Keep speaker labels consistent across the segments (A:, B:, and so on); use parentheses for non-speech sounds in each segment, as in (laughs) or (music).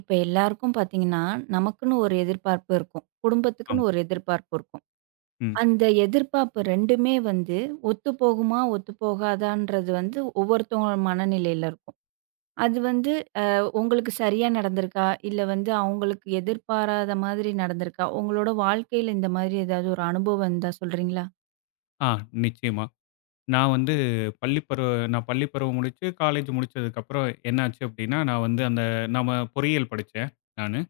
A: இப்ப எல்லாருக்கும் பார்த்தீங்கன்னா, நமக்குன்னு ஒரு எதிர்பார்ப்பு இருக்கும். குடும்பத்துக்குன்னு
B: ஆமா.
A: ஒரு எதிர்பார்ப்பு இருக்கும்.
B: ம்.
A: அந்த எதிர்பார்ப்பு 2மே வந்து ஒத்து போகுமா, ஒத்து போகாதான்றது வந்து ஒவ்வொருத்தவங்க மனநிலையில இருக்கும். அது வந்து உங்களுக்கு சரியா நடந்திருக்கா? இல்ல வந்து அவங்களுக்கு எதிர்பாராத மாதிரி நடந்திருக்கா? உங்களோட வாழ்க்கையில இந்த மாதிரி ஏதாவது ஒரு அனுபவம் இருந்தா சொல்றீங்களா?
B: ஆ நிச்சயமா. நான் வந்து பள்ளி பருவ நான் பள்ளி பருவம் முடிச்சு, காலேஜ் முடிச்சதுக்கப்புறம் என்னாச்சு அப்டின்னா, நான் வந்து அந்த நம்ம பொறியியல் படிச்சேன் நானு.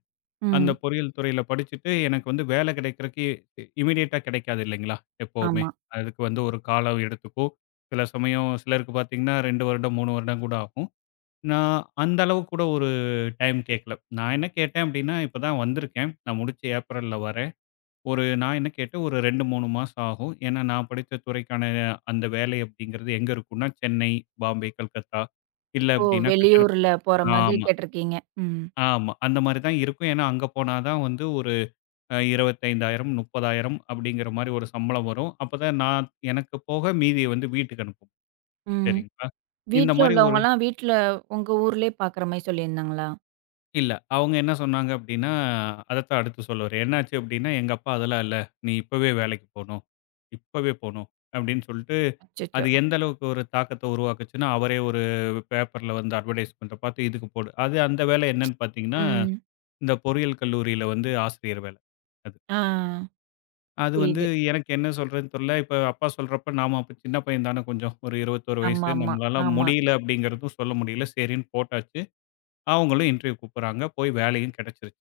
B: அந்த
A: ம்.
B: பொறியியல் துறையில படிச்சுட்டு, எனக்கு வந்து வேலை கிடைக்கிறக்கு இமிடியேட்டா கிடைக்காது இல்லைங்களா? எப்பவுமே.
A: ஆமா.
B: அதுக்கு வந்து ஒரு காலம் எடுத்துக்கும். சில சமயம் சிலருக்கு பார்த்தீங்கன்னா, 2 வருடம், 3 வருடம் கூட ஆகும். நான் அந்த அளவு கூட ஒரு டைம் கேட்கல. நான் என்ன கேட்டேன் அப்டின்னா, இப்ப தான் வந்திருக்கேன். நான் முடிச்சு ஏப்ரல்ல வரேன். ஒரு நான் என்ன கேட்டேன், ஒரு 2, 3 மாசம் ஆகும். ஏன்னா நான் படிச்ச துறைக்கான அந்த வேலை அப்படிங்கிறது எங்க இருக்கும்னா, சென்னை, பாம்பே, கல்கத்தா, இல்ல
A: ஓ!
B: அப்படின்னா கட்டட
A: வெளியூர்ல போற மாதிரி
B: ஆமா,
A: கேட்டிருக்கீங்க. ம்.
B: ஆமா. அந்த மாரி தான் இருக்கும். ஏன்னா அங்க போனா தான் வந்து ஒரு 25,000, 30,000 அப்படிங்கிற மாரி ஒரு சம்பளம் வரும். அப்பதான் நான் எனக்கு போக மீதிய வந்து வீட்டுக்கு அனுப்புவோம்.
A: ம்.
B: சரிங்களா? இந்த
A: வீட்ல
B: மாரி ஒரு
A: உள்ளவங்கலாம் வீட்ல உங்க ஊர்லயே பார்க்குற மாரி சொல்லியிருந்தாங்களா?
B: இல்ல. அவங்க என்ன சொன்னாங்க அப்டின்னா, அதத்தான் அடுத்து சொல்ல வரேன். என்னாச்சு அப்டின்னா, எங்க அப்பா அதெல்லாம் இல்ல. நீ இப்பவே வேலைக்கு போணும். இப்பவே போணும் அப்டின்னு சொல்ட்டு,
A: அச்சச்சோ!
B: அது எந்த அளவுக்கு ஒரு தாக்கத்த உருவாக்குச்சுன்னா, அவரே ஒரு பேப்பர்ல வந்து அட்வர்டைஸ்மென்ட்ட பார்த்து இதுக்கு போடு. அது அந்த வேலை என்னன்னு பார்த்தீங்கன்னா,
A: ம்.
B: இந்த பொறியியல் கல்லூரியில வந்து ஆசிரியர் வேல. அது.
A: ஆ.
B: அது வந்து
A: புரியுது.
B: எனக்கு என்ன சொல்றதுன்னு தெரில. இப்ப அப்பா சொல்றப்ப நாம அப்ப சின்ன பையன் தானே கொஞ்சம். ஒரு 21 வயசு.
A: ஆமாமா.
B: நம்மளால
A: ஆமா. ஆமா.
B: முடியல அப்டிங்கிறதும் சொல்ல முடியல. சரின்னு போட்டாச்சு. அவங்களும் இன்டர்வியூ கூப்புடுறாங்க. போய் வேலையும் கிடைச்சிருச்சு.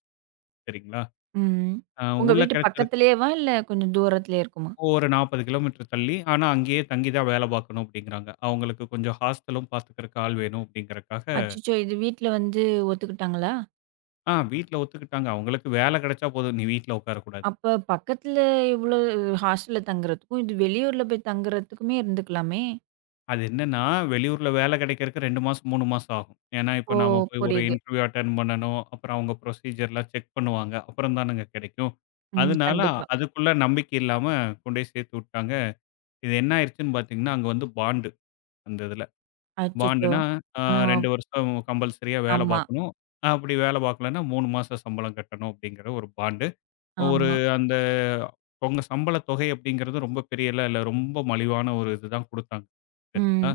B: சரிங்களா?
A: ம்.
B: அ
A: உங்க
B: உள்ள
A: வீட்டு
B: கிடைச்சதுக்கு
A: பக்கத்திலேயேவா? இல்ல கொஞ்சம் தூரத்திலயே இருக்குமா?
B: ஒரு 40 கிலோமீட்டர் தள்ளி. ஆனா, அங்கேயே தங்கி தான் வேலை பார்க்கணும் அப்படிங்கிறாங்க. அவங்களுக்கு கொஞ்சம் ஹாஸ்டலும் பார்த்துக்கிறக்கு ஆள் வேணும் அப்படிங்கிறக்காக,
A: அச்சச்சோ! இது வீட்ல வந்து ஒத்துக்கிட்டாங்களா?
B: ஆ வீட்ல ஒத்துக்கிட்டாங்க. அவங்களுக்கு வேலை கிடைச்சா போதும். நீ வீட்ல உட்காரக்கூடாது.
A: அப்ப பக்கத்துல இவ்ளோ ஹாஸ்டல்ல தங்குறதுக்கும், இது வெளியூர்ல போய் தங்குறதுக்குமே இருந்துக்கலாமே!
B: அது என்னன்னா, வெளியூர்ல வேலை கிடைக்கிறக்கு 2 மாசம், 3 மாசம் ஆகும். ஏன்னா, இப்ப
A: ஓ!
B: நாம போய் ஒரு
A: புரியுது.
B: இன்டர்வியூ அட்டெண்ட் பண்ணணும். அப்புறம் அவங்க ப்ரொசீஜர்லாம் செக் பண்ணுவாங்க. அப்புறம் தானங்க கிடைக்கும்.
A: ம்.
B: அதனால
A: கண்டிப்பா.
B: அதுக்குள்ள நம்பிக்கை இல்லாம கொண்டு போய் சேர்த்து விட்டாங்க. இது என்ன ஆயிருச்சுன்னு பார்த்தீங்கன்னா, அங்க வந்து பாண்டு அந்த இதுல.
A: அச்சச்சோ!
B: பாண்டுனா, அ
A: ஆ.
B: 2 வருஷம் கம்பல்சரியா வேல
A: ஆமா,
B: பார்க்கணும். அப்படி வேல பார்க்கலன்னா 3 மாசம் சம்பளம் கட்டணும் அப்படிங்கிற ஒரு பாண்டு. ஒரு
A: ஆமா.
B: அந்த உங்க சம்பள தொகை அப்படிங்கிறது ரொம்ப பெரியலாம் இல்ல. ரொம்ப மலிவான ஒரு இதுதான் குடுத்தாங்க. சரிங்களா?
A: ம்.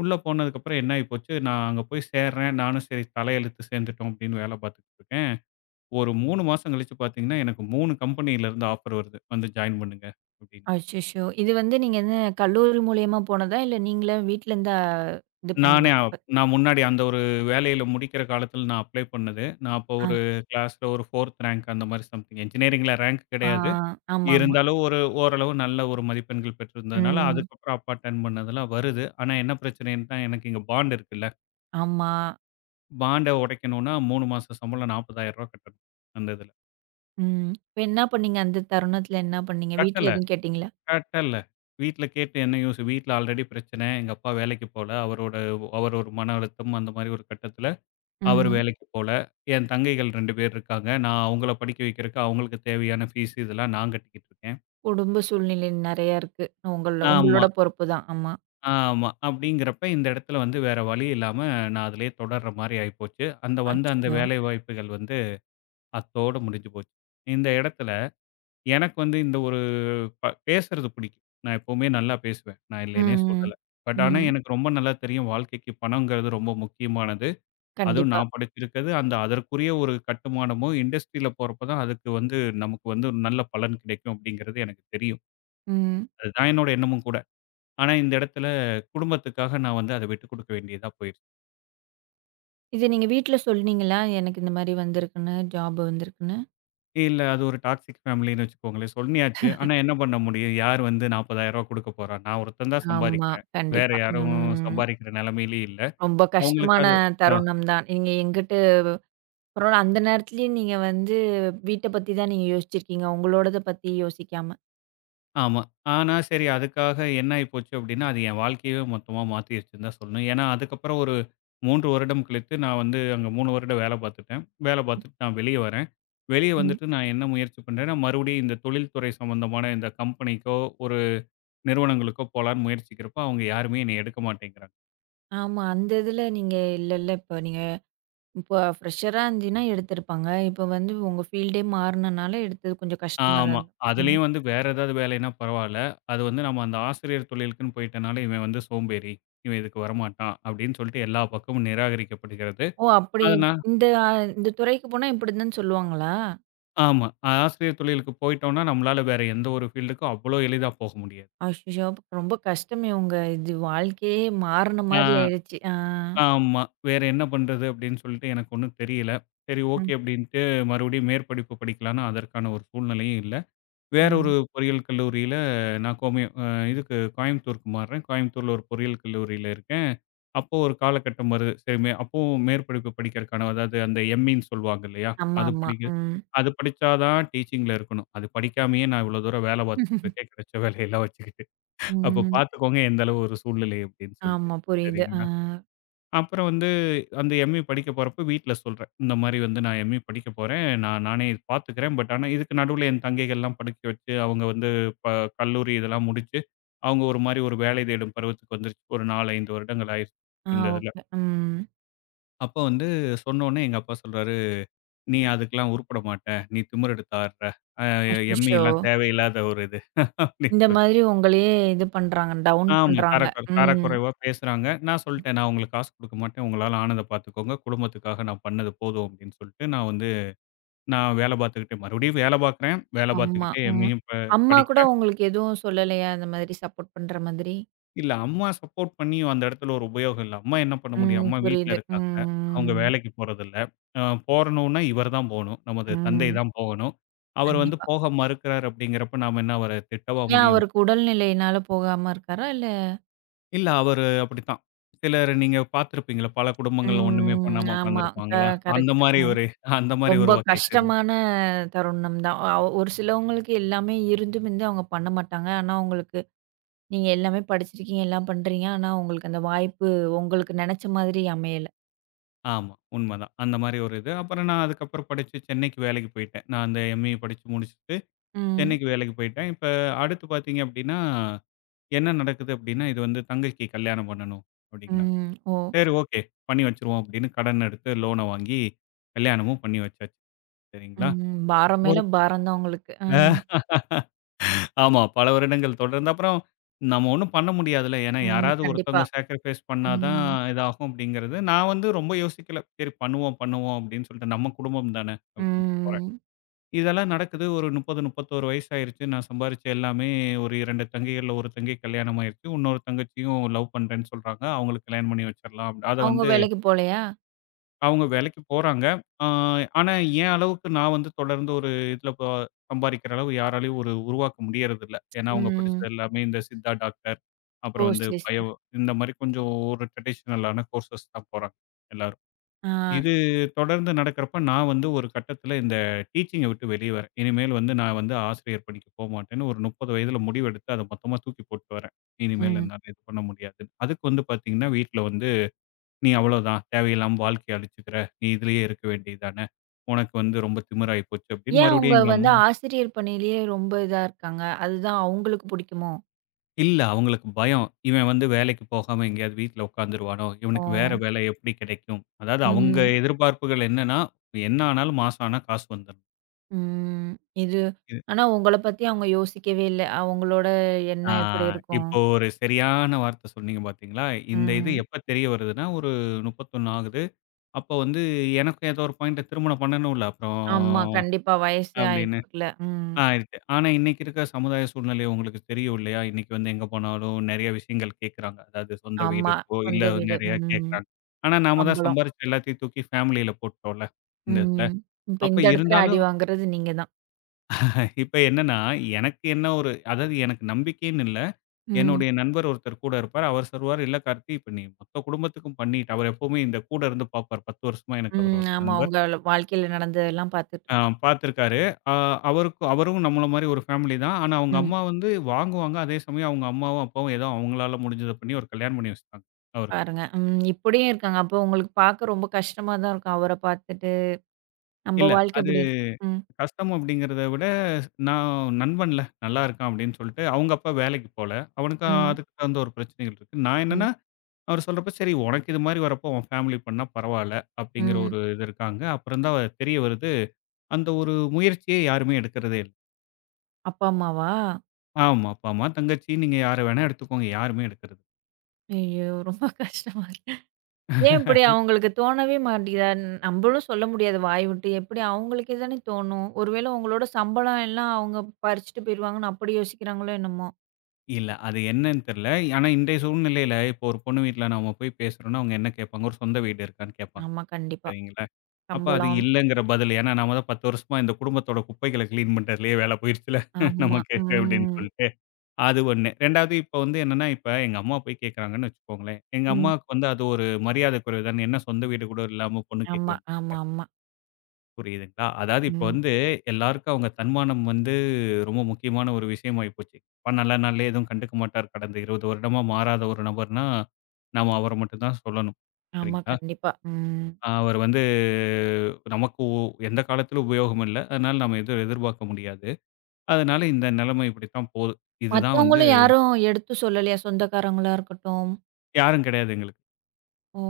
B: உள்ள போனதுக்கப்புறம் என்ன ஆயி போச்சு, நான் அங்க போய் சேர்றேன். நானும் சரி தலையெழுத்து சேர்ந்துட்டோம் அப்படின்னு வேல பார்த்துக்கிட்டு இருக்கேன். ஒரு 3 மாசம் கழிச்சு பார்த்தீங்கன்னா, எனக்கு 3 கம்பெனியில இருந்து ஆஃபர் வருது. வந்து ஜாயின் பண்ணுங்க அப்படின்னு.
A: அச்சச்சோ! இது வந்து நீங்க என்ன கல்லூரி மூலியமா போனதா? இல்ல நீங்களே வீட்ல இருந்து இது
B: நானே
A: பண்ணதா?
B: அப் நான் முன்னாடி அந்த ஒரு வேலையில முடிக்கிற காலத்தில நான் அப்ளை பண்ணது. நான் அப்போ
A: ஆ.
B: ஒரு கிளாஸ்ல ஒரு 4த் ரேங்க் அந்த மாரி சம்திங் என்ஜினியரிங்ல ரேங்க்
A: ஆ.
B: கிடையாது.
A: ஆமாமா.
B: இருந்தாலும் ஒரு ஓரளவு நல்ல ஒரு மதிப்பெண்கள் பெற்றிருந்ததுனால,
A: ம்.
B: அதுக்கப்புறம் அப்பா அட்டெண்ட் பண்ணதெல்லாம் வருது. ஆனா என்ன பிரச்சனைன்னா, எனக்கு இங்க பாண்ட் இருக்குல்ல.
A: ஆமா.
B: பாண்ட உடைக்கணும்னா 3 மாச சம்பளம் ரூ. 40,000 கட்டணும் அந்த இதுல.
A: ம். இப்ப என்ன பண்ணீங்க? அந்த தருணத்துல என்ன பண்ணீங்க?
B: கட்டல,
A: வீட்ல எதுவும் கேட்டீங்களா?
B: கட்டல. வீட்ல கேட்டு என்ன யூஸ்? வீட்ல ஆல்ரெடி பிரச்சனை. எங்க அப்பா வேலைக்கு போல. அவரோட அவர் ஒரு மன அழுத்தம் அந்த மாரி ஒரு கட்டத்தில அவரு
A: ம்.
B: வேலைக்கு போல. என் தங்கைகள் 2 பேர் இருக்காங்க. நான் அவங்கள படிக்க வைக்கிறக்கு அவங்களுக்கு தேவையான ஃபீஸ் இதெல்லாம் நான் கட்டிக்கிட்டு இருக்கேன்.
A: குடும்ப சூழ்நிலை நெறையா இருக்கு. உங்கள
B: ஆமா,
A: உங்களோட பொறுப்பு தான். ஆமா.
B: ஆமா. அப்படிங்கிறப்ப இந்த இடத்துல வந்து வேற வழி இல்லாம நான் அதிலேயே தொடர்ற மாரி ஆயிப்போச்சு. அந்த வந்த அந்த
A: அச்சச்சோ!
B: வேலை வாய்ப்புகள் வந்து அத்தோட முடிஞ்சு போச்சு. இந்த இடத்துல எனக்கு வந்து இந்த ஒரு பேசுறது பிடிக்கும். நான் எப்பவுமே நல்லா பேசுவேன். நான் இல்லைன்னே
A: ம், ம்.
B: சொல்லல. பட் ஆனா
A: ம்.
B: எனக்கு ரொம்ப நல்லா தெரியும் வாழ்க்கைக்கு பணங்கிறது ரொம்ப முக்கியமானது. அதுவும்
A: கண்டிப்பா.
B: நான் படிச்சிருக்கிறது அந்த அதற்குரிய ஒரு கட்டுமானமோ, இண்டஸ்ட்ரியில போறப்ப தான் அதுக்கு வந்து நமக்கு வந்து ஒரு நல்ல பலன் கிடைக்கும் அப்படிங்கிறது எனக்கு தெரியும்.
A: ம்.
B: அதுதான் என்னோட எண்ணமும் கூட. ஆனா இந்த இடத்துல குடும்பத்துக்காக நான் வந்து அத விட்டுக் குடுக்க வேண்டியதா போயிருச்சு.
A: இது நீங்க வீட்ல சொன்னீங்களா? எனக்கு இந்த மாரி வந்திருக்குன்னு, ஜாப் வந்திருக்குன்னு.
B: இல்ல அது ஒரு டாக்ஸிக் ஃபேமிலின்னு வச்சுக்கோங்களேன். சொல்லியாச்சு. ஆனா என்ன பண்ண முடியும்? யார் வந்து ரூ. 40,000 குடுக்க போறா? நான் ஒருத்தன் தான்
A: ஆமா.
B: சம்பாதிக்கிறேன். வேற
A: கண்டிப்பா.
B: யாரும்
A: ம்.
B: சம்பாதிக்கிற நிலைமையிலயும் இல்ல.
A: ரொம்ப
B: அவங்களுக்கு
A: கஷ்டமான
B: அது அ.
A: தருணம் தான். நீங்க எங்கிட்டு அப்புறம் அந்த நேரத்துலயும் நீங்க வந்து வீட்ட பத்தி தான் நீங்க யோசிச்சிருக்கீங்க. உங்களோடத பத்தி யோசிக்காம.
B: ஆமா. ஆனா சரி அதுக்காக என்ன ஆயி போச்சு அப்டின்னா, அது என் வாழ்க்கையவே மொத்தமா மாத்திருச்சுன்னு தான் சொல்லணும். ஏன்னா, அதுக்கப்புறம் ஒரு 3 வருடம் கழித்து நான் வந்து அங்க 3 வருடம் வேல பார்த்துட்டேன். வேல பார்த்துட்டு நான் வெளிய வரேன். வெளிய
A: ம்.
B: வந்துட்டு நான் என்ன முயற்சி பண்றேன்னா, மறுபடியும் இந்த தொழில்துறை சம்மந்தமான இந்த கம்பெனிக்கோ, ஒரு நிறுவனங்களுக்கோ போலான்னு முயற்சிக்கிறப்போ, அவங்க யாருமே என்னைய எடுக்க மாட்டேங்கிறாங்க.
A: ஆமா. அந்த இதுல நீங்க இல்லல்ல இப்ப நீங்க இப்போ ஃப்ரெஷரா இருந்தீன்னா எடுத்திருப்பாங்க. இப்ப வந்து உங்க ஃபீல்டே மாறுனனால எடுத்தது கொஞ்சம் கஷ்டமா தான்
B: ஆமா.
A: இருந்தது. ம்.
B: அதுலயும் வந்து வேற ஏதாவது வேலைன்னா பரவால்ல. அது வந்து நம்ம அந்த ஆசிரியர் தொழிலுக்குன்னு போயிட்டனால, இவன் வந்து சோம்பேறி. இவன் இதுக்கு வரமாட்டான். அப்டின்னு சொல்லிட்டு எல்லா பக்கமும் நிராகரிக்கப்படுகிறது.
A: ஓ! அப்படி
B: அதனா
A: இந்த இந்த துறைக்கு போனா இப்படிதான் சொல்லுவாங்களா?
B: ஆமா. ஆசிரியர் தொழிலுக்கு போயிட்டோம்னா, நம்மளால வேற எந்த ஒரு ஃபீல்டுக்கும் அவ்ளோ எளிதா போக முடியாது.
A: அச்சச்சோ! அப்ப ரொம்ப கஷ்டமே உங்க இது வாழ்க்கையே மாறுன
B: ஆ
A: மாரி ஆயிடுச்சு. ஆ.
B: ஆமா. வேற என்ன பண்றது அப்படின்னு சொல்லிட்டு எனக்கு ஒண்ணும் தெரியல. சரி ஓகே
A: ம்.
B: அப்படின்ட்டு மறுபடியும் மேற்படிப்பு படிக்கலாம்னா, அதற்கான ஒரு சூழ்நிலையும் இல்ல. வேற ஒரு
A: ம்.
B: பொறியியல் கல்லூரியில நான் கோமிய அ இதுக்கு கோயம்புத்தூருக்கு மாறுறேன். கோயம்புத்தூர்ல ஒரு பொறியியல் கல்லூரியில இருக்கேன். அப்போ ஒரு காலகட்டம் வருது. சரி மே அப்பவும் மேற்படிப்பு படிக்கிறக்கான அதாவது அந்த எம்இன்னு சொல்லுவாங்க இல்லையா?
A: ஆமா,
B: அது
A: ஆமா.
B: படிக்க
A: ம்.
B: அது படிச்சா தான் டீச்சிங்ல இருக்கணும். அது படிக்காமயே நான் இவ்வளோ தூரம் வேலை பார்த்துட்டு இருக்கேன், கிடைச்ச வேலையெல்லாம் வச்சுக்கிட்டு. அப்போ
A: ம்.
B: பார்த்துக்கோங்க எந்த அளவு ஒரு சூழ்நிலை அப்படின்னு சொல்லிட்டு.
A: ஆமா புரியுது. ஆ.
B: சரிங்களா? அப்புறம் வந்து அந்த எம்.ஏ படிக்க போறப்ப வீட்ல சொல்றேன். இந்த மாரி வந்து நான் எம்.ஏ படிக்க போறேன். நான் நானே இது பார்த்துக்கிறேன். பட் ஆனா இதுக்கு நடுவுல என் தங்கைகள்லாம் படிக்க வச்சு, அவங்க வந்து ப கல்லூரி இதெல்லாம் முடிச்சு, அவங்க ஒரு மாரி ஒரு வேலை தேடும் பருவத்துக்கு வந்துருச்சு. ஒரு 4, 5 வருடங்கள் ஆயிருச்சு
A: ஆ
B: இந்த இதுல.
A: ஓகே. ம்.
B: அப்ப வந்து சொன்னோனே எங்க அப்பா சொல்றாரு, "நீ அதுக்கெல்லாம் உருப்பட மாட்ட. நீ திமிரெடுத்து ஆடுற. அ எம்.ஏ
A: அச்சச்சோ!
B: லாம் தேவையில்லாத ஒரு இது" அப்படின்னு
A: இந்த
B: சொல்லி.
A: மாதிரி உங்களையே இது பண்றாங்க. டவுன்
B: ஆமா.
A: பண்றாங்க.
B: தரக்கு
A: ம்.
B: தரக்குறைவா பேசுறாங்க. நான் சொல்ட்டேன், "நான் உங்களுக்கு காசு குடுக்க மாட்டேன். உங்களால ஆனத பாத்துக்கோங்க. குடும்பத்துக்காக நான் பண்ணது போதும்." அப்படின்னு சொல்ட்டு, நான் வந்து நான் வேல பாத்துக்கிட்டு மறுபடியும் வேல பாக்குறேன். வேல
A: ஆமா.
B: பாத்துக்கிட்டே
A: ம்.
B: எம்ஏயும்
A: அம்மா கூட
B: படிக்கிறேன்.
A: உங்களுக்கு எதுவும் சொல்லலையா? இந்த மாதிரி சப்போர்ட் பண்ற மாதிரி?
B: இல்ல அம்மா சப்போர்ட் பண்ணியும் அந்த இடத்துல ஒரு உபயோகம் இல்ல. அம்மா என்ன பண்ண முடியும்?
A: ம்.
B: அம்மா வீட்ல
A: புரியுது.
B: இருக்காங்க. அவங்க
A: ம்.
B: வேலைக்கு போறதில்ல. அ போறணும்னா இவர் தான் போணும். நமது தந்தை
A: ம்.
B: தான் போகணும். அவர் வந்து
A: கண்டிப்பா.
B: போக மறுக்கிறார் அப்படிங்கிறப்ப நாம என்ன அவர திட்டவா
A: ஏன்
B: முடியும்?
A: அவருக்கு உடல்நிலையினால போகாம இருக்காரா? இல்ல
B: இல்ல அவரு அப்படித்தான். சிலர் நீங்க பார்த்திருப்பீங்கள்ல, பல குடும்பங்கள்ல ஒண்ணுமே
A: ம்.
B: பண்ணாம
A: ஆமா. க
B: உட்கார்ந்திருப்பாங்கள்ல. அந்த
A: கரெக்ட்.
B: மாரி ஒரு அந்த மாரி
A: ரொம்ப
B: ஒரு வகையை சேர்ந்தது.
A: கஷ்டமான தருணம் தான். ஒரு சிலவங்களுக்கு எல்லாமே இருந்தும் இருந்து அவங்க பண்ண மாட்டாங்க. ஆனா, உங்களுக்கு நீங்க எல்லாமே படிச்சிருக்கீங்க, எல்லாம் பண்றீங்க. ஆனா, உங்களுக்கு அந்த வாய்ப்பு உங்களுக்கு நெனச்ச மாதிரி அமையல.
B: ஆமா, உண்மதான். அந்த மாரி ஒரு இது. அப்புறம் நான் அதுக்கப்புறம் படிச்சு சென்னைக்கு வேலைக்கு போயிட்டேன். நான் அந்த எம்.ஏ படிச்சு முடிச்சுட்டு
A: ம்.
B: சென்னைக்கு வேலைக்கு போயிட்டேன். இப்ப அடுத்து பார்த்தீங்க அப்படின்னா, என்ன நடக்குது அப்படின்னா, இது வந்து தங்கைக்கு கல்யாணம் பண்ணணும் அப்படிங்கிறாங்க.
A: ம். ஓ!
B: சரி ஓகே. பண்ணி வச்சுருவோம் அப்படின்னு கடன் எடுத்து லோன வாங்கி கல்யாணமும் பண்ணி வச்சாச்சு. சரிங்களா?
A: ம். பாரம்
B: ஒரு
A: மேல பாரம் தான் உங்களுக்கு. ம்.
B: ஆமா. பல வருடங்கள் தொடர்ந்து. அப்புறம் நம்ம ஒண்ணும் பண்ண முடியாதுல்ல. ஏன்னா
A: ம்.
B: யாராவது
A: கண்டிப்பா.
B: ஒருத்தவங்க சாக்ரிஃபைஸ் பண்ணா தான்
A: ம்.
B: இதாகும் அப்படிங்கிறது. நான் வந்து ரொம்ப யோசிக்கல. சரி பண்ணுவோம், பண்ணுவோம் அப்படின்னு சொல்லிட்டு நம்ம குடும்பம் தானே அப்படின்னு போறேன்.
A: ம்.
B: இதெல்லாம் நடக்குது. ஒரு 30, 31 வயசு ஆயிருச்சு. நான் சம்பாரிச்ச எல்லாமே ஒரு 2 தங்கைகள்ல ஒரு தங்கை கல்யாணம் ஆயிருச்சு. இன்னொரு தங்கச்சியும் லவ் பண்றேன்னு சொல்றாங்க. அவங்களுக்கு கல்யாணம் பண்ணி வச்சிரலாம். அத
A: அவங்க
B: வந்து
A: வேலைக்கு போலையா?
B: அவங்க வேலைக்கு போறாங்க. ஆ ஆனா, என் அளவுக்கு நான் வந்து தொடர்ந்து ஒரு இதுல சம்பாரிக்கிற அளவு யாராலயும் ஒரு உருவாக்க முடியறதில்ல. ஏன்னா, அவங்க
A: ம்.
B: படிச்சது எல்லாமே இந்த சித்தா டாக்டர்,
A: ஓ!
B: அப்புறம் வந்து
A: சரி,
B: பயோ
A: சரி.
B: இந்த மாரி கொஞ்சம் ஒரு ட்ரெடிஷ்னலான கோர்ஸஸ் தான் போறாங்க எல்லாரும்.
A: ஆ.
B: இது தொடர்ந்து நடக்கிறப்ப நான் வந்து ஒரு கட்டத்தில இந்த டீச்சிங்க விட்டு வெளிய வரேன். இனிமேல் வந்து நான் வந்து ஆசிரியர் பணிக்கு போமாட்டேன்னு ஒரு 30 வயதில முடிவெடுத்து அத மொத்தமா தூக்கி போட்டு வரேன். இனிமேல்
A: ம்.
B: என்னால இது பண்ண முடியாதுன்னு. அதுக்கு வந்து பார்த்தீங்கன்னா, வீட்ல வந்து நீ அவ்வளோதான் தேவையில்லாம வாழ்க்கைய அழிச்சுக்கிற. நீ இதிலேயே இருக்க வேண்டியது தானே. உனக்கு வந்து ரொம்ப திமிராயி போச்சு அப்படின்னு
A: ஏன்
B: மறுபடியும்
A: அவங்க
B: எங்க
A: வந்து
B: அம்மா
A: ஆசிரியர் பணியிலேயே ரொம்ப இதா இருக்காங்க? அதுதான் அவங்களுக்கு பிடிக்குமோ?
B: இல்ல அவங்களுக்கு பயம். இவன் வந்து வேலைக்கு போகாம எங்கேயாவது வீட்ல உட்காந்துருவானோ,
A: ஓ!
B: இவனுக்கு வேற வேலை எப்படி கிடைக்கும்? அதாவது அவங்க
A: ம்.
B: எதிர்பார்ப்புகள் என்னன்னா, என்ன ஆனாலும் மாசம் ஆனா காசு வந்துரணும்.
A: ம். இது
B: இது
A: ஆனா உங்கள பத்தி அவங்க யோசிக்கவே இல்ல. அவங்களோட
B: ஆ
A: எண்ணம் எப்படி இருக்கும்?
B: இப்போ ஒரு சரியான வார்த்தை சொன்னீங்க பார்த்தீங்களா? இந்த இது
A: ம்.
B: எப்ப தெரிய வருதுன்னா, ஒரு 31 ஆகுது. அப்போ வந்து எனக்கும் ஏதோ ஒரு பாயிண்ட்ல திருமணம் பண்ணணும்ல அப்புறம்
A: ஆமா. கண்டிப்பா. வயசு
B: அப்படின்னு.
A: ஆயிக்குள்ள. ம்.
B: ஆயிருக்கு. ஆனா, இன்னைக்கு இருக்க சமுதாய சூழ்நிலை உங்களுக்கு தெரியும் இல்லையா? இன்னைக்கு வந்து எங்க போனாலும் நெறைய விஷயங்கள் கேட்கறாங்க. அதாவது சொந்த
A: ஆமா.
B: வீடுக்கோ, இல்ல
A: சொந்த வீடு.
B: நெறைய
A: ம்.
B: கேட்கறாங்க. ஆனா, நாம தான்
A: சம்பளம்.
B: சம்பாரிச்சு எல்லாத்தையும் தூக்கி ஃபேமிலியில போட்டுட்டோம்ல, இந்த இதுல.
A: ம். இப்ப
B: அப்ப
A: இந்த இடத்துல அடி
B: இருந்தாலும்
A: வாங்குறது நீங்க தான்.
B: இப்ப என்னன்னா, எனக்கு என்ன ஒரு அதாவது எனக்கு நம்பிக்கைன்னு இல்ல.
A: ம்.
B: என்னுடைய நண்பர் ஒருத்தர் கூட இருப்பார். அவர் சொல்வாரு, "இல்ல கார்த்தி, இப்ப நீ மொத்த குடும்பத்துக்கும் பண்ணிட்ட." அவர் எப்பவுமே இந்த கூட இருந்து பார்ப்பார். 10 வருஷமா எனக்கு அவர்
A: ம்.
B: ஒரு
A: ஆமா.
B: நண்பர்.
A: உங்க வாழ்க்கையில நடந்ததெல்லாம் பார்த்துட்டு
B: ஆ
A: இருக்கோம்.
B: பார்த்துருக்காரு. அ அவருக்கும் அவரும் நம்மள மாரி ஒரு ஃபேமிலி தான். ஆனா அவங்க
A: ம்.
B: அம்மா வந்து வாங்குவாங்க. அதே சமயம் அவங்க அம்மாவும், அப்பாவும் ஏதோ அவங்களால முடிஞ்சத பண்ணி ஒரு கல்யாணம் பண்ணி வச்சுட்டாங்க அவருக்கு.
A: பாருங்க. ம். இப்படியும் இருக்காங்க. அப்போ உங்களுக்கு பார்க்க ரொம்ப கஷ்டமா தான் இருக்கும். அவர பார்த்துட்டு. நம்ம
B: இல்ல
A: வாழ்க்கை
B: அது
A: இப்படி இருக்கு. ம்.
B: கஷ்டம் அப்படிங்கிறத விட, நான் நண்பன்ல நல்லா இருக்கான் அப்படின்னு சொல்லிட்டு, அவங்க அப்பா வேலைக்கு போல. அவனுக்கு
A: ம்.
B: அதுக்கு தகுந்த ஒரு பிரச்சனைகள் இருக்கு. நான்
A: ம்.
B: என்னன்னா, அவர் சொல்றப்ப சரி உனக்கு இது மாரி வரப்போ உன் ஃபேமிலி பண்ணா பரவால்ல அப்படிங்கிற
A: ம்.
B: ஒரு இது இருக்காங்க. அப்புறம் தான் தெரிய வருது. அந்த ஒரு முயற்சியே யாருமே எடுக்கிறதே இல்ல.
A: அப்பா, அம்மாவா?
B: ஆமா. அப்பா, அம்மா, தங்கச்சி நீங்க யார வேணா எடுத்துக்கோங்க. யாருமே எடுக்கிறது
A: ஐயோ! ரொம்ப (laughs) கஷ்டமா இருக்கு. ஏன் இப்படி அவங்களுக்கு தோணவே மாட்டேங்குதா? நம்மளும் சொல்ல முடியாது வாய் விட்டு. எப்படி அவங்களுக்கே தானே தோணும். ஒருவேளை உங்களோட சம்பளம் எல்லாம் அவங்க பறிச்சுட்டு போயிருவாங்கன்னு அப்படி யோசிக்கிறாங்களோ என்னமோ?
B: இல்ல. அது என்னன்னு தெரியல. ஆனா, இன்றைய சூழ்நிலையில இப்போ ஒரு பொண்ணு வீட்ல நம்ம போய் பேசுறோம்னா, அவங்க என்ன கேட்பாங்க? ஒரு சொந்த வீடு இருக்கான்னு கேட்பாங்க.
A: ஆமா. கண்டிப்பா.
B: சரிங்களா? அப்ப அது
A: சம்பளம்.
B: இல்லங்கிற பதில். ஏன்னா, நாம தான் 10 வருஷமா இந்த குடும்பத்தோட குப்பைகள கிளீன் பண்றதுலயே வேல போயிருச்சுல்ல
A: ஆமா.
B: நமக்கு அப்படின்னு
A: ம்.
B: சொல்லிட்டு. அது 1. 2வது இப்ப வந்து என்னன்னா, இப்ப எங்க அம்மா போய் கேட்கறாங்கன்னு வச்சுக்கோங்களேன். எங்க
A: ம்.
B: அம்மாவுக்கு வந்து அது ஒரு மரியாதை குறைவு தானே. என்ன சொந்த வீடு கூட இல்லாம பொண்ணு கேட்க
A: ஆமா,
B: வேண்டிய
A: ஆமா, ஆமா.
B: புரியுதுங்களா? அதாவது இப்ப
A: ம்.
B: வந்து எல்லாருக்கும் அவங்க தன்மானம் வந்து ரொம்ப முக்கியமான ஒரு விஷயம் ஆயிப்போச்சு. அப்பா நல்ல நாள்ல எதுவும் கண்டுக்க மாட்டார். கடந்த 20 வருடமா மாறாத ஒரு நபர்னா, நாம அவர மட்டும் தான் சொல்லணும்.
A: ஆமா,
B: சரிங்களா?
A: கண்டிப்பா. ம்.
B: அவர் வந்து நமக்கு எந்த காலத்திலும் உபயோகம் இல்ல. அதனால நாம எதுவும் எதிர்பார்க்க முடியாது. அதனால இந்த நிலைமை இப்படித்தான் போகுது. இதுதான் வந்து
A: மத்தவங்களும் யாரும் எடுத்து சொல்லலையா? சொந்தக்காரங்களா இருக்கட்டும்.
B: யாரும் கிடையாது எங்களுக்கு.
A: ஓ!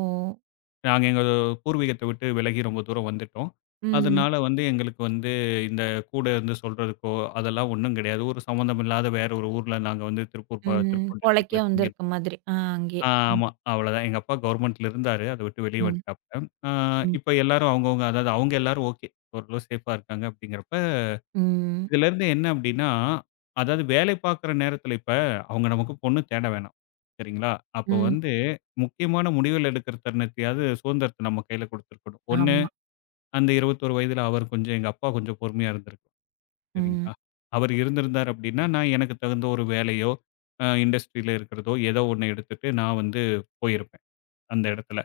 B: நாங்க எங்க பூர்வீகத்த விட்டு விலகி ரொம்ப தூரம் வந்துட்டோம்.
A: ம்.
B: அதனால வந்து எங்களுக்கு வந்து இந்த கூட இருந்து சொல்றதுக்கோ, அதெல்லாம் ஒண்ணும் கிடையாது. ஒரு சம்மந்தம் இல்லாத வேற ஒரு ஊர்ல நாங்க வந்து
A: ம்.
B: திருப்பூர்
A: பொழைக்க
B: டிஸ்ட்ரிக்ட்ல தங்கி
A: வந்திருக்க மாதிரி. ஆ அங்கேயே. ம்.
B: ஆமா. அவ்வளோதான். எங்க அப்பா கவர்மெண்ட்ல இருந்தாரு. அத விட்டு வெளிய
A: ம்.
B: வந்துட்டாப்ல. அ
A: ம்.
B: இப்ப எல்லாரும் அவங்கவங்க அதாவது அவங்க எல்லாரும் ஓகே. ஓரளவு சேஃபா இருக்காங்க அப்படிங்கிறப்ப
A: ம்.
B: இதிலருந்து என்ன அப்டின்னா, அதாவது வேலை பார்க்குற நேரத்தில இப்ப அவங்க நமக்கு பொண்ணு தேட வேணாம். சரிங்களா? அப்போ
A: ம்.
B: வந்து முக்கியமான முடிவுகள் எடுக்கிற தருணத்தையாவது சுதந்திரத்த நம்ம கையில குடுத்துருக்கணும். ஒண்ணு
A: ஆமா.
B: அந்த 21 வயதில அவர் கொஞ்சம் எங்க அப்பா கொஞ்சம் பொறுமையா இருந்திருக்கலாம்.
A: ம்.
B: சரிங்களா? அவர் இருந்திருந்தார் அப்டின்னா, நான் எனக்கு தகுந்த ஒரு வேலையோ, அ இண்டஸ்ட்ரியில இருக்கிறதோ ஏதோ ஒண்ணு எடுத்துட்டு நான் வந்து போயிருப்பேன், அந்த இடத்துல.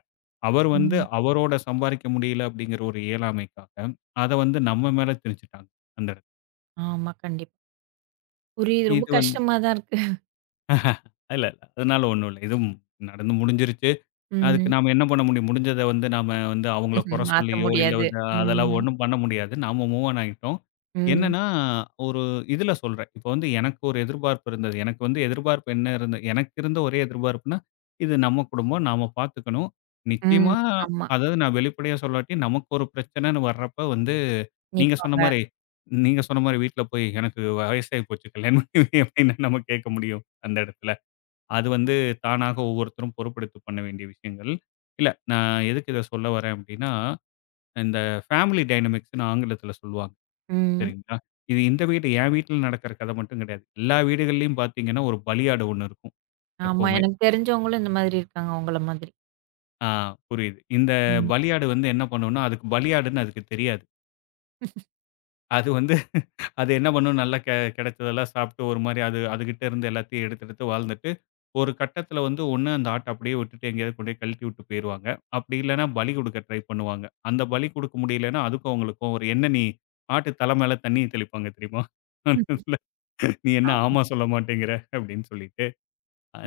B: அவர் வந்து
A: ம்.
B: அவரோட சம்பாரிக்க முடியல அப்டிங்கிற ஒரு இயலாமைக்காக, அத வந்து நம்ம மேல திணிச்சுட்டாங்க, அந்த இடத்துல.
A: ஆமா. கண்டிப்பா. புரியுது. ரொம்ப
B: இது வந்து
A: கஷ்டமா தான் இருக்கு.
B: இல்ல, இல்ல. அதனால ஒண்ணும் இல்ல. இதுவும் நடந்து முடிஞ்சிருச்சு. அதுக்கு
A: ம்.
B: நாம என்ன பண்ண முடியும்? முடிஞ்சத வந்து நாம வந்து அவங்கள குறை
A: மாத்த
B: சொல்லியோ, இல்ல
A: முடியாது.
B: வந்து அதெல்லாம்
A: ம்.
B: ஒண்ணும் பண்ண முடியாது. நாம மூவ் ஆன் ஆயிட்டோம்.
A: ம்.
B: என்னன்னா, ஒரு இதுல சொல்றேன். இப்ப வந்து எனக்கு ஒரு எதிர்பார்ப்பு இருந்தது. எனக்கு வந்து எதிர்பார்ப்பு என்ன இருந்த எனக்கு இருந்த ஒரே எதிர்பார்ப்புன்னா, இது நம்ம குடும்பம். நாம பார்த்துக்கணும்.
A: ம்.
B: நிச்சயமா
A: ஆமா.
B: அதாவது நான் வெளிப்படையா சொல்லாட்டி, நமக்கு ஒரு பிரச்சனைன்னு வர்றப்ப வந்து, நீங்க சொன்ன
A: நிப்பாங்க.
B: மாரி நீங்க சொன்ன மாரி வீட்ல போய், "எனக்கு வயசாகி போச்சு. கல்யாணம் பண்ணி வையேன்" (laughs) அப்படின்னு நம்ம கேட்க முடியும் அந்த இடத்துல? அது வந்து தானாக ஒவ்வொருத்தரும் பொறுப்பெடுத்து பண்ண வேண்டிய விஷயங்கள். இல்ல நான் எதுக்கு இத சொல்ல வரேன் அப்படின்னா, இந்த ஃபேமிலி டைனமிக்ஸ்ன்னு ஆங்கிலத்தில சொல்லுவாங்க.
A: ம்.
B: சரிங்களா? இது இந்த வீடு என் வீட்ல நடக்கிற கதை மட்டும் கிடையாது. எல்லா வீடுகள்லயும் பார்த்தீங்கன்னா, ஒரு பலியாடு ஒண்ணு இருக்கும்
A: ஆமா.
B: எப்பவுமே.
A: எனக்கு தெரிஞ்சவங்களும் இந்த மாதிரி இருக்காங்க உங்கள மாதிரி.
B: ஆ புரியுது. இந்த
A: ம்.
B: பலியாடு வந்து என்ன பண்ணும்னா, அதுக்கு பலியாடுன்னு அதுக்கு தெரியாது. அது வந்து அது என்ன பண்ணும் நல்லா கெடைச்சதெல்லாம் சாப்பிட்டு ஒரு மாரி அது அதுகிட்ட இருந்து எல்லாத்தையும் எடுத்து, எடுத்து வாழ்ந்துட்டு, ஒரு கட்டத்தில வந்து ஒண்ணு அந்த ஆட்ட அப்படியே விட்டுட்டு எங்கேயாவது கொண்டு போய் கழட்டி விட்டு போயிருவாங்க. அப்படி இல்லன்னா பலி குடுக்க ட்ரை பண்ணுவாங்க. அந்த பலி குடுக்க முடியலன்னா அதுக்கும் அவங்களுக்கும் ஒரு என்ன நீ ஆட்டு தலை மேல தண்ணீய தெளிப்பாங்க தெரியுமா?
A: ம்.
B: நீ என்ன
A: ஆமா.
B: ஆமா சொல்ல மாட்டேங்கிற அப்படின்னு சொல்லிட்டு.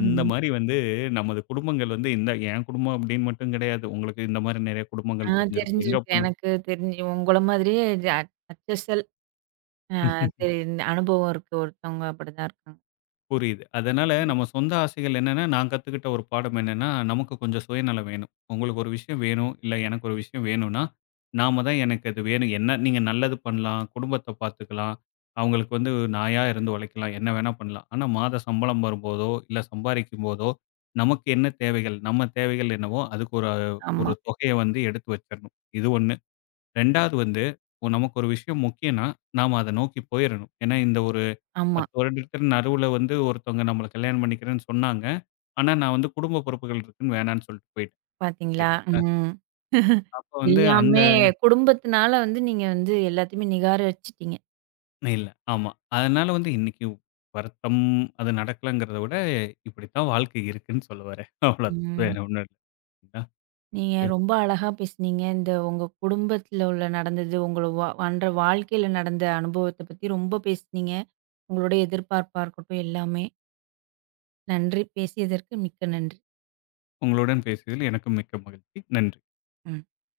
B: அந்த மாரி வந்து நமது குடும்பங்கள் வந்து இந்த என் குடும்பம் அப்படின்னு மட்டும் கிடையாது. உங்களுக்கு இந்த மாரி நெறைய
A: ஆ
B: குடும்பங்கள் தெரிஞ்சிருக்கும். எங்க
A: தெரிஞ்சிருக்கு.
B: போனா
A: எனக்கு தெரிஞ்சு உங்கள மாதிரியே HSL அ தெரி அனுபவம் இருக்கு. ஒருத்தவங்க அப்படிதான் இருக்காங்க.
B: புரியுது. அதனால
A: ம்.
B: நம்ம சொந்த ஆசைகள் என்னன்னா, நான் கத்துக்கிட்ட ஒரு பாடம் என்னன்னா, நமக்கு கொஞ்சம் சுயநலம் வேணும். உங்களுக்கு ஒரு விஷயம் வேணும், இல்ல எனக்கு ஒரு விஷயம் வேணும்னா, நாம தான் எனக்கு அது வேணும். என்ன நீங்க நல்லது பண்ணலாம், குடும்பத்த பார்த்துக்கலாம், அவங்களுக்கு வந்து நாயா இருந்து உழைக்கலாம், என்ன வேணா பண்ணலாம். ஆனா மாத சம்பளம் வரும்போதோ, இல்ல சம்பாரிக்கும் போதோ, நமக்கு என்ன தேவைகள், நம்ம தேவைகள் என்னவோ அதுக்கு ஒரு ஒரு
A: ஆமா,
B: தொகைய வந்து எடுத்து வச்சிரணும். இது 1. 2வது வந்து, நமக்கு ஒரு விஷயம் முக்கியம்னா, நாம அத நோக்கி போயிறணும். ஏன்னா இந்த ஒரு
A: ஆமா.
B: 10 வருடத்தின் நடுவுல வந்து ஒருத்தவங்க நம்மள கல்யாணம் பண்ணிக்கிறேன்னு சொன்னாங்க. ஆனா, நான் வந்து குடும்ப பொறுப்புகள் இருக்குன்னு வேணான்னு சொல்லிட்டு போயிட்டேன். சரி.
A: பாத்தீங்களா? ம்.
B: அப்ப வந்து அந்த
A: எல்லாமே குடும்பத்தினால வந்து நீங்க வந்து எல்லாத்தையுமே நிகாரிச்சிட்டீங்க.
B: இல்ல. ஆமா. அதனால வந்து இன்னைக்கு வருத்தம், அது நடக்கலங்கிறத விட, இப்படித்தான் வாழ்க்கை இருக்குன்னு சொல்ல வரேன். அவ்வளோதான். வேற
A: ம்.
B: ஒண்ணும் இல்ல.
A: நீங்க ரொம்ப அழகா பேசுனீங்க. இந்த உங்க குடும்பத்தில உள்ள நடந்தது, உங்கள அன்ற வாழ்க்கையில நடந்த அனுபவத்த பத்தி ரொம்ப பேசுனீங்க. உங்களுடைய எதிர்பார்ப்பா இருக்கட்டும் எல்லாமே. நன்றி. பேசியதற்கு மிக்க நன்றி.
B: உங்களுடன் பேசியதில் எனக்கும் மிக்க மகிழ்ச்சி. நன்றி.
A: ம்.